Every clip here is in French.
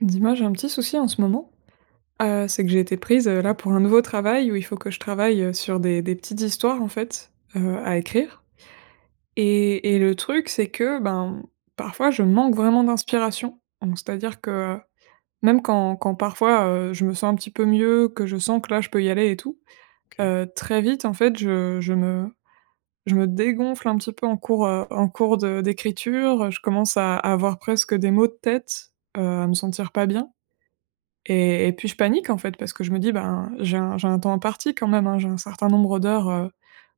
Dis-moi, j'ai un petit souci en ce moment, heu, c'est que j'ai été prise, heu, là, Mmh. pour un nouveau travail, où il faut que je travaille, heu, sur des des petites histoires, en fait, heu, à écrire. Et et le truc, c'est que, ben, mmh, parfois, je manque vraiment d'inspiration. Mmh, c'est-à-dire que, même quand quand parfois, heu, je me sens un petit peu mieux, que je sens que, là, je peux y aller et tout, OK. heu, très vite, en fait, je je me je me dégonfle un petit peu en cours, heu, en cours de d'écriture, heu, je commence à avoir presque des maux de tête, heu, à me sentir pas bien. Et et puis je panique, en fait, parce que je me dis: «Ben, j'ai un j'ai un temps imparti, quand même, hein, j'ai un certain nombre d'heures, heu,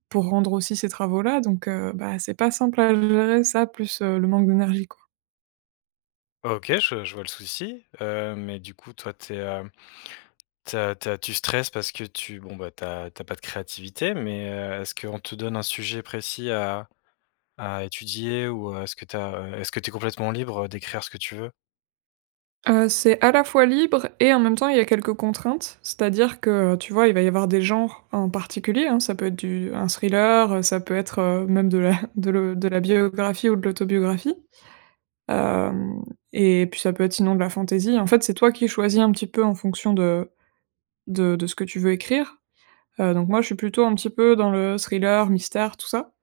pour rendre aussi ces travaux-là». Donc, heu, bah c'est pas simple à le gérer, ça, plus, heu, le manque d'énergie, quoi. OK, je je vois le souci. Heu, mais, du coup, toi, tu es, hem, tu as tu as tu stresses parce que tu, bon, bah, tu as tu as pas de créativité, mais, heu, est-ce qu'on te donne un sujet précis à à étudier ou, heu, est-ce que tu as, heu, est-ce que tu es complètement libre, heu, d'écrire ce que tu veux? Heu, c'est à la fois libre et, en même temps, il y a quelques contraintes, c'est-à-dire que, heu, tu vois, il va y avoir des genres en particulier, hein, ça peut être du un thriller, heu, ça peut être, heu, même de la de le de la biographie ou de l'autobiographie. Hem et puis ça peut être sinon de la fantaisie. En fait, c'est toi qui choisis un petit peu en fonction de de de ce que tu veux écrire. Heu, donc moi, je suis plutôt un petit peu dans le thriller, mystère, tout ça.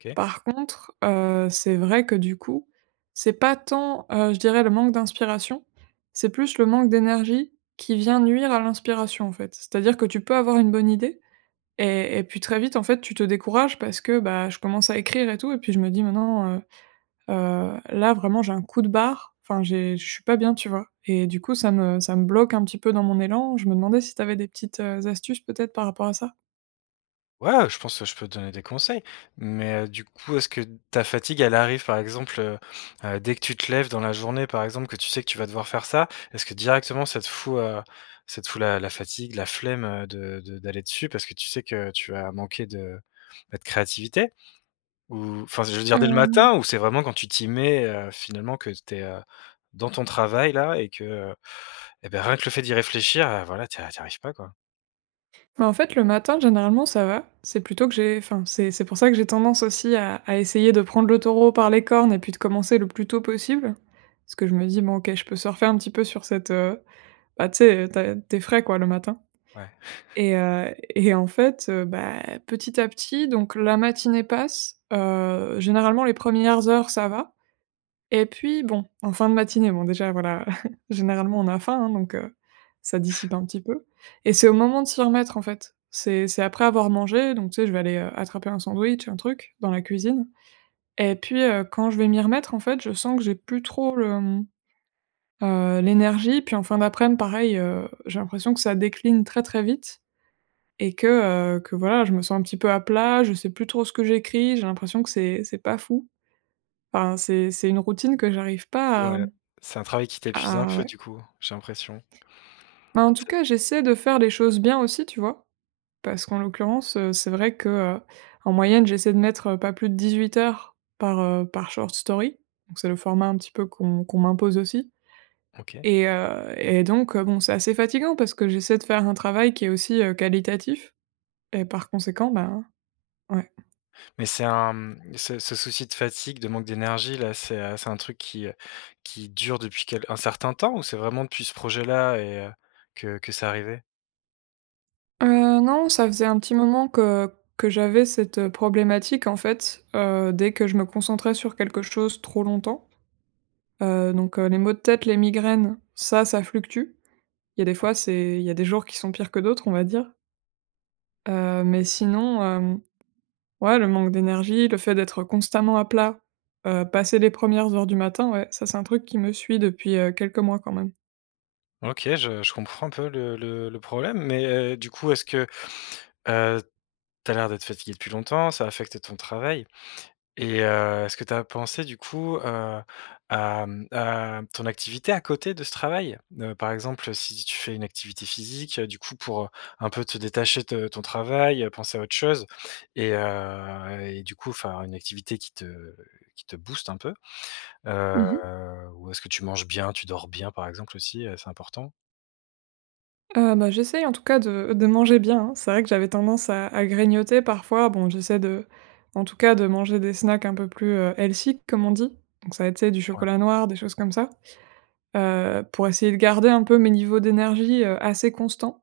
OK. Par contre, heu, c'est vrai que du coup, c'est pas tant, heu, je dirais, le manque d'inspiration, c'est plus le manque d'énergie qui vient nuire à l'inspiration, en fait. C'est-à-dire que tu peux avoir une bonne idée et et puis très vite, en fait, tu te décourages parce que, bah, je commence à écrire et tout, et puis je me dis: «Mais non, heu heu, là, vraiment, j'ai un coup de barre», enfin, j'ai je suis pas bien, tu vois? Et du coup, ça me ça me bloque un petit peu dans mon élan. Je me demandais si tu avais des petites, heu, astuces, peut-être, par rapport à ça? Ouais, heu, je pense, heu, je peux te donner des conseils! Mais, heu, du coup, est-ce que ta fatigue elle arrive, par exemple, heu heu, dès que tu te lèves dans la journée, par exemple, que tu sais que tu vas devoir faire ça, est-ce que directement ça te fout, heu, ça te fout la la fatigue, la flemme, heu, de de d'aller dessus parce que tu sais que tu vas manquer de, bah, de créativité ou, enfin, je veux dire, dès le Hem matin? Ou c'est vraiment quand tu t'y mets, heu, finalement que tu es, heu, dans ton travail, là, et que, heu, eh ben, rien que le fait d'y réfléchir, heu, voilà, tu y a tu y arrives pas, quoi? Ben, en fait, le matin, généralement, ça va. C'est plutôt que j'ai enfin, c'est c'est pour ça que j'ai tendance aussi à à essayer de prendre le taureau par les cornes et puis de commencer le plus tôt possible parce que je me dis: «Bon, OK, je peux surfer un petit peu sur cette», heu, bah, tu sais, heu, tu as tu es frais, quoi, le matin Ouais. et heu et en fait, heu, bah, petit à petit donc la matinée passe. Heu, généralement, les 1res heures, ça va et puis, bon, en fin de matinée, bon, déjà, voilà, généralement, on a faim, hein, donc heu, ça dissipe un petit peu et c'est au moment de s'y remettre, en fait. C'est c'est après avoir mangé. Donc tu sais, je vais aller, heu, attraper un sandwich, un truc dans la cuisine et puis, heu, quand je vais m'y remettre, en fait, je sens que j'ai plus trop le, mmh, heu, l'énergie. Puis en fin d'aprèm, pareil, heu, j'ai l'impression que ça décline très, très vite et que, heu, que voilà, je me sens un petit peu à plat. Je sais plus trop ce que j'écris. J'ai l'impression que c'est c'est pas fou. Enfin, c'est c'est une routine que j'arrive pas à, Ouais, mmh, c'est un travail qui t'épuise un à peu, ouais. du coup, j'ai l'impression. Ben, en tout C cas, j'essaie de faire les choses bien aussi, tu vois? Parce qu'en l'occurrence, heu, c'est vrai que, heu, en moyenne, j'essaie de mettre, heu, pas plus de 18 heures par, heu, par short story. Donc c'est le format un petit peu qu'on qu'on m'impose aussi OK. et heu et donc heu, bon, c'est assez fatigant parce que j'essaie de faire un travail qui est aussi, heu, qualitatif et par conséquent, ben, ouais. Mais c'est un, mmh, ce ce souci de fatigue, de manque d'énergie, là, c'est, heu, c'est un truc qui, heu, qui dure depuis quel un certain temps ou c'est vraiment depuis ce projet-là et heu, que que c'est arrivé? Heu, non, ça faisait un petit moment que que j'avais cette, heu, problématique, en fait. Heu, dès que je me concentrais sur quelque chose trop longtemps. Heu, donc, heu, les maux de tête, les migraines, ça, ça fluctue. Il y a des fois, OK. c'est il y a des jours qui sont pires que d'autres, on va dire. Heu, mais sinon, hem, ouais, le manque d'énergie, le fait d'être constamment à plat, heu, passer les 1res heures du matin, ouais, ça, c'est un truc qui me suit depuis, heu, quelques mois quand même. OK, je je comprends un peu le le le problème. Mais heu, du coup, est-ce que, heu tu as l'air d'être fatiguée depuis longtemps, ça affecte ton travail? Et heu, est-ce que tu as pensé, du coup, heu, à, mmh, à ton activité à côté de ce travail? Heu, par exemple, si tu fais une activité physique, du coup, pour, heu, un peu te détacher de ton travail, heu, penser à autre chose et heu, et du coup, faire une activité qui te qui te booste un peu? Heu, Mmh mh. ou est-ce que tu manges bien? Tu dors bien? Par exemple aussi, heu, c'est important. Heu bah, j'essaie, en tout cas, de de manger bien, hein. C'est vrai que j'avais tendance à à grignoter, parfois. Bon, j'essaie de en tout cas, de manger des snacks un peu plus, heu, healthy, comme on dit. Donc, ça va être, tu sais, du Ouais. chocolat noir, des choses comme ça. Heu, pour essayer de garder un peu mes niveaux d'énergie, heu, assez constants.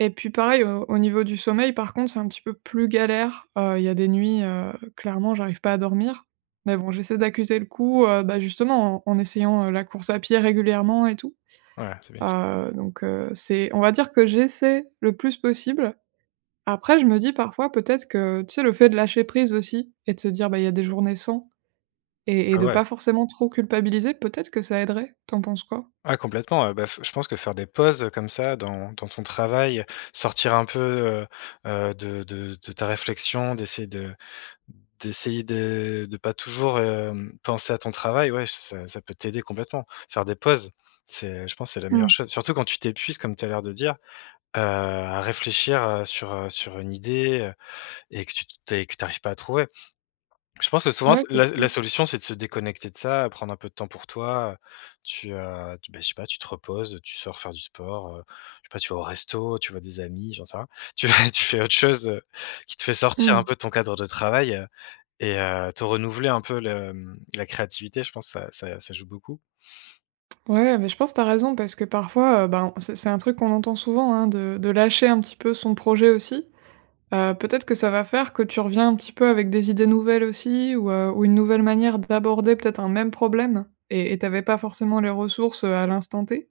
Et puis, pareil, au au niveau du sommeil, par contre, c'est un petit peu plus galère. Heu, il y a des nuits, heu, clairement, j'arrive pas à dormir. Mais bon, j'essaie d'accuser le coup, heu bah, justement en en essayant, heu, la course à pied régulièrement et tout. Ouais, c'est bien ç Heu, donc heu, c'est on va dire que j'essaie le plus possible. Après, je me dis parfois, peut-être que, tu sais le fait de lâcher prise aussi et de se dire: «Bah, il y a des journées sans», et et Ah de ouais. pas forcément trop culpabiliser. Peut-être que ça aiderait. Tu en penses quoi? Ah, complètement. Heu bah, f je pense que faire des pauses, heu, comme ça dans dans ton travail, sortir un peu, heu heu, de de de ta réflexion, d'essayer de d'essayer de de pas toujours, hem, penser à ton travail, ouais, ç ça ça peut t'aider complètement. Faire des pauses, c'est, je pense, c'est la meilleure Mmh. chose, surtout quand tu t'épuises, comme tu as l'air de dire, heu, à réfléchir, heu, sur heu, sur une idée, heu, et que tu t tu es, et que tu arrives pas à trouver. Je pense que, souvent, Ouais, s c'est la ça. la solution, c'est de se déconnecter de ça, prendre un peu de temps pour toi. Heu, tu, heu, tu bah, je sais pas, tu te reposes, tu sors faire du sport heu, je sais pas, tu vas au resto, tu vois des amis, j'en sais rien. Tu vas tu fais autre chose, heu, qui te fait sortir un Mmh. peu de ton cadre de travail, heu, et heu, te renouveler un peu le, mmh la créativité. Je pense ça ça ça joue beaucoup. Ouais, beh, je pense tu as raison parce que, parfois, heu ben, c'est c'est un truc qu'on entend souvent, hein, de de lâcher un petit peu son projet aussi. Heu, peut-être que ça va faire que tu reviens un petit peu avec des idées nouvelles aussi ou, heu, ou une nouvelle manière d'aborder peut-être un même problème. Et et tu avais pas forcément les ressources, heu, à l'instant T.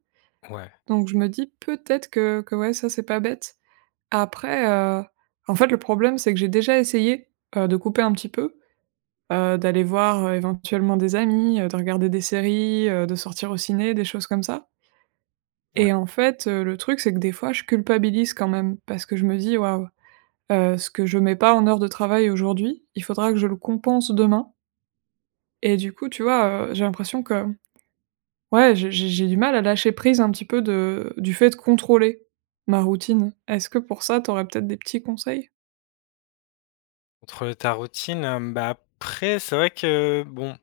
Ouais. Donc, je me dis peut-être que que, ouais, ça, c'est pas bête. Après heu, en fait, le problème, c'est que j'ai déjà essayé, heu, de couper un petit peu, heu, d'aller voir, heu, éventuellement des amis, heu, de regarder des séries, heu, de sortir au ciné, des choses comme ça. Ouais. Et en fait, heu, le truc, c'est que, des fois, je culpabilise quand même. Parce que je me dis: «Waouh, heu, ce que je mets pas en heures de travail aujourd'hui, il faudra que je le compense demain». Et du coup, tu vois? Heu, j'ai l'impression que, ouais, je j'ai j'ai du mal à lâcher prise, un petit peu, de du fait contrôler, ma routine. Est-ce que, pour ça, tu aurais, peut-être, des petits conseils? Contrôler ta routine, hem, bah, après, c'est vrai que bon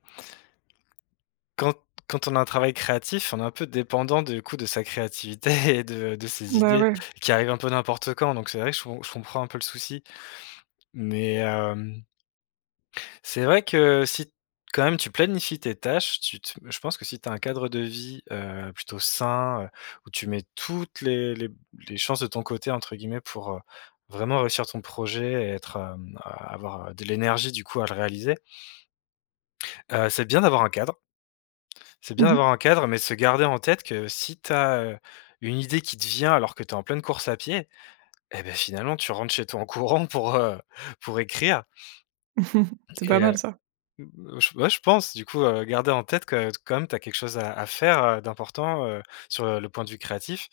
quand quand on a un travail créatif, on est un peu dépendant, du coup, de sa créativité et de de ses Bah, idées, ouais. qui arrivent un peu n'importe quand, donc c'est vrai que je com je comprends un peu le souci, mais hem c'est vrai que, si, quand même, tu planifies tes tâches, tu te je pense que si tu as un cadre de vie, heu, plutôt sain, heu, où «tu mets toutes les les les chances de ton côté», entre guillemets, pour, heu, vraiment réussir ton projet et être, hem, avoir, heu, de l'énergie, du coup, à le réaliser. Heu, c'est bien d'avoir un cadre c'est bien Mmh d'avoir mh. un cadre, mais se garder en tête que si tu as, heu, une idée qui te vient alors que tu es en pleine course à pied, et beh, finalement, tu rentres chez toi en courant pour, heu, pour écrire. C'est pas Et heu, mal, ça! mmh, j ouais, je pense, du coup, heu, garder en tête que t comme tu as quelque chose à à faire, heu, d'important, heu, sur, heu, le point de vue créatif,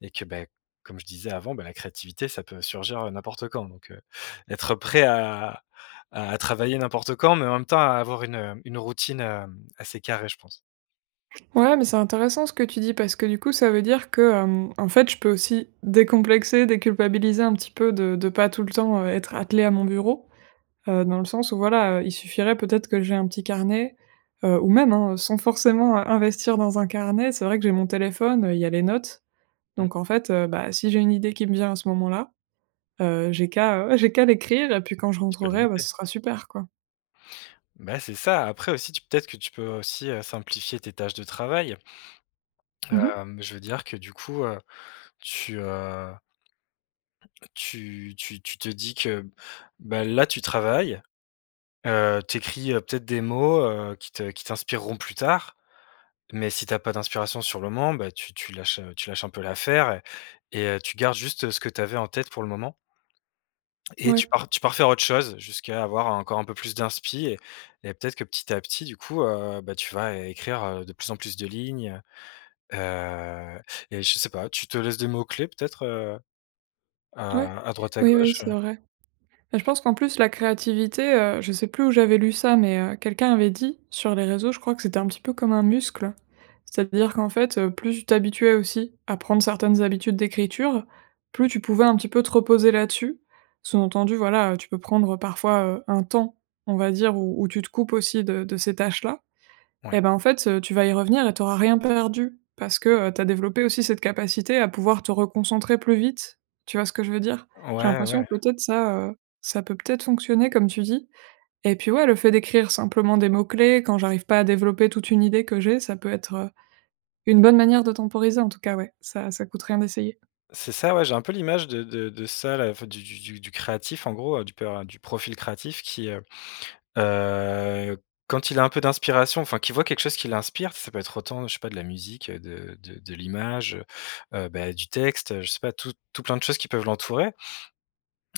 et que beh, comme je disais avant, bah, la créativité ça peut surgir, heu, n'importe quand, donc heu, être prêt à à travailler n'importe quand, mais en même temps, à avoir une, heu, une routine, hem, assez carrée, je pense. Ouais, mais c'est intéressant ce que tu dis parce que, du coup, ça veut dire que, hem, en fait, je peux aussi décomplexer, déculpabiliser un petit peu de de pas tout le temps, heu, être attelée à mon bureau, heu, dans le sens où voilà, heu, il suffirait peut-être que j'aie un petit carnet. Heu ou même, hein, sans forcément investir dans un carnet. C'est vrai que j'ai mon téléphone, heu, il y a les notes. Mmh. Donc en fait, heu, bah, si j'ai une idée qui me vient à ce moment-là, heu, j'ai qu'à, heu, j'ai qu'à l'écrire et puis quand je Tu peux le rentrerai, bah, noter. ce sera super, quoi. Bah, c'est ça. Après aussi, tu peut-être que tu peux, heu, aussi, heu, simplifier tes tâches de travail. Mmh mh. Hem, je veux dire que, du coup, heu, tu, heu heu, tu tu tu te dis que, bah, là, tu travailles, heu, tu écris, heu, peut-être des mots, heu, qui te qui t'inspireront plus tard. Mais si tu as pas d'inspiration sur le moment, bah, tu tu lâches, heu, tu lâches un peu l'affaire et et heu, tu gardes juste ce que tu avais en tête pour le moment. Et Ouais. tu pars tu pars faire autre chose jusqu'à avoir encore un peu plus d'inspiration et et peut-être que, petit à petit, du coup, heu, bah, tu vas é écrire, heu, de plus en plus de lignes, heu et je sais pas, tu te laisses des mots-clés peut-être, heu, Ouais. à à droite, à Oui, oui, gauche, c'est heu? vrai. Bah, je pense qu'en plus, la créativité, heu, je sais plus où j'avais lu ça mais heu, quelqu'un avait dit sur les réseaux, je crois, que c'était un petit peu comme un muscle. C'est-à-dire qu'en fait, heu, plus tu t'habituais aussi à prendre certaines habitudes d'écriture, plus tu pouvais, un petit peu, te reposer là-dessus, sous-entendu, voilà, heu, tu peux prendre parfois, heu, un temps, on va dire, où où tu te coupes aussi de de ces tâches-là. Ouais. Eh, ben, en fait, heu, tu vas y revenir et tu auras rien perdu parce que, heu, tu as développé aussi cette capacité à pouvoir te reconcentrer plus vite. Tu vois ce que je veux dire? J'ai Ouais, l'impression, ouais. peut-être, ça, heu, ça peut peut-être fonctionner, comme tu dis. Et puis, ouais, le fait d'écrire simplement des mots-clés quand j'arrive pas à développer toute une idée que j'ai, ça peut être, heu, une bonne manière de temporiser, en tout cas, ouais, ça ça coûte rien d'essayer. C'est ça, ouais. J'ai un peu l'image de de de ça, là, enfin, du du du du créatif, en gros, heu, du per du profil créatif qui, heu heu, quand il a un peu d'inspiration, enfin, qu'il voit quelque chose qui l'inspire, ça peut être autant, je sais pas, de la musique, de de de l'image, heu heu, bah, du texte. Heu, je sais pas, tout tout plein de choses qui peuvent l'entourer.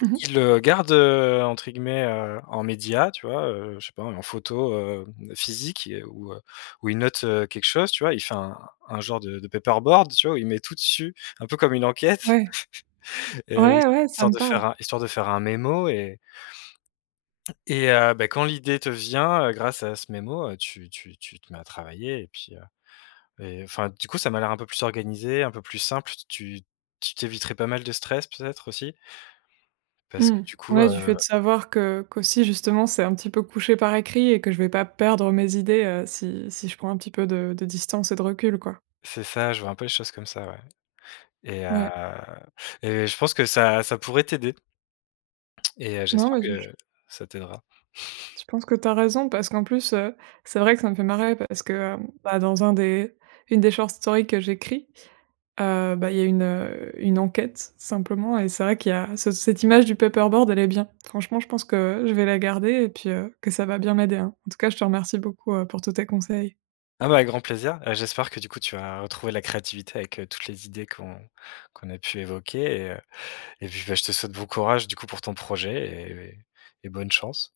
Mmh mh. Il le garde, heu, entre guillemets, heu, en média, tu vois, heu? Je sais pas, en photo, hem, physique et ou heu ou il note, heu, quelque chose, tu vois? Il fait un un genre de de paperboard, tu vois, où il met tout dessus, un peu comme une enquête Ouais. et heu, Ouais, ouais, ça histoire me de parle. faire un histoire de faire un mémo et et heu, bah, quand l'idée te vient, heu, grâce à ce mémo, heu, tu tu tu te mets à travailler et puis, heu, mais enfin, du coup, ça m'a l'air un peu plus organisé, un peu plus simple. Tu tu tu t'éviterais pas mal de stress, peut-être, aussi parce Mmh. que, du coup, Ouais, du fait heu de savoir que qu'aussi justement, c'est un petit peu couché par écrit et que je vais pas perdre mes idées, heu, si si je prends un petit peu de de distance et de recul, quoi. C'est ça, je vois un peu les choses comme ça, ouais et heu Ouais. et je pense que ça ça pourrait t'aider et heu Non j'espère mais du ch que ça t'aidera. Je pense que tu as raison parce qu'en plus, heu, c'est vrai que ça me fait marrer parce que, hem, bah, dans un des une des short story que j'écris, heu, bah, il y a une une enquête, simplement et c'est vrai qu'il y a ce cette image du paperboard, elle est bien. Franchement, je pense que je vais la garder et puis heu, que ça va bien m'aider, hein. En tout cas, je te remercie beaucoup, heu, pour tous tes conseils. Ah, bah, avec grand plaisir! Heu, j'espère que, du coup, tu vas, heu, retrouver la créativité avec, heu, toutes les idées qu'on qu'on a pu évoquer et heu et puis, bah, je te souhaite bon courage, du coup, pour ton projet et et et bonne chance.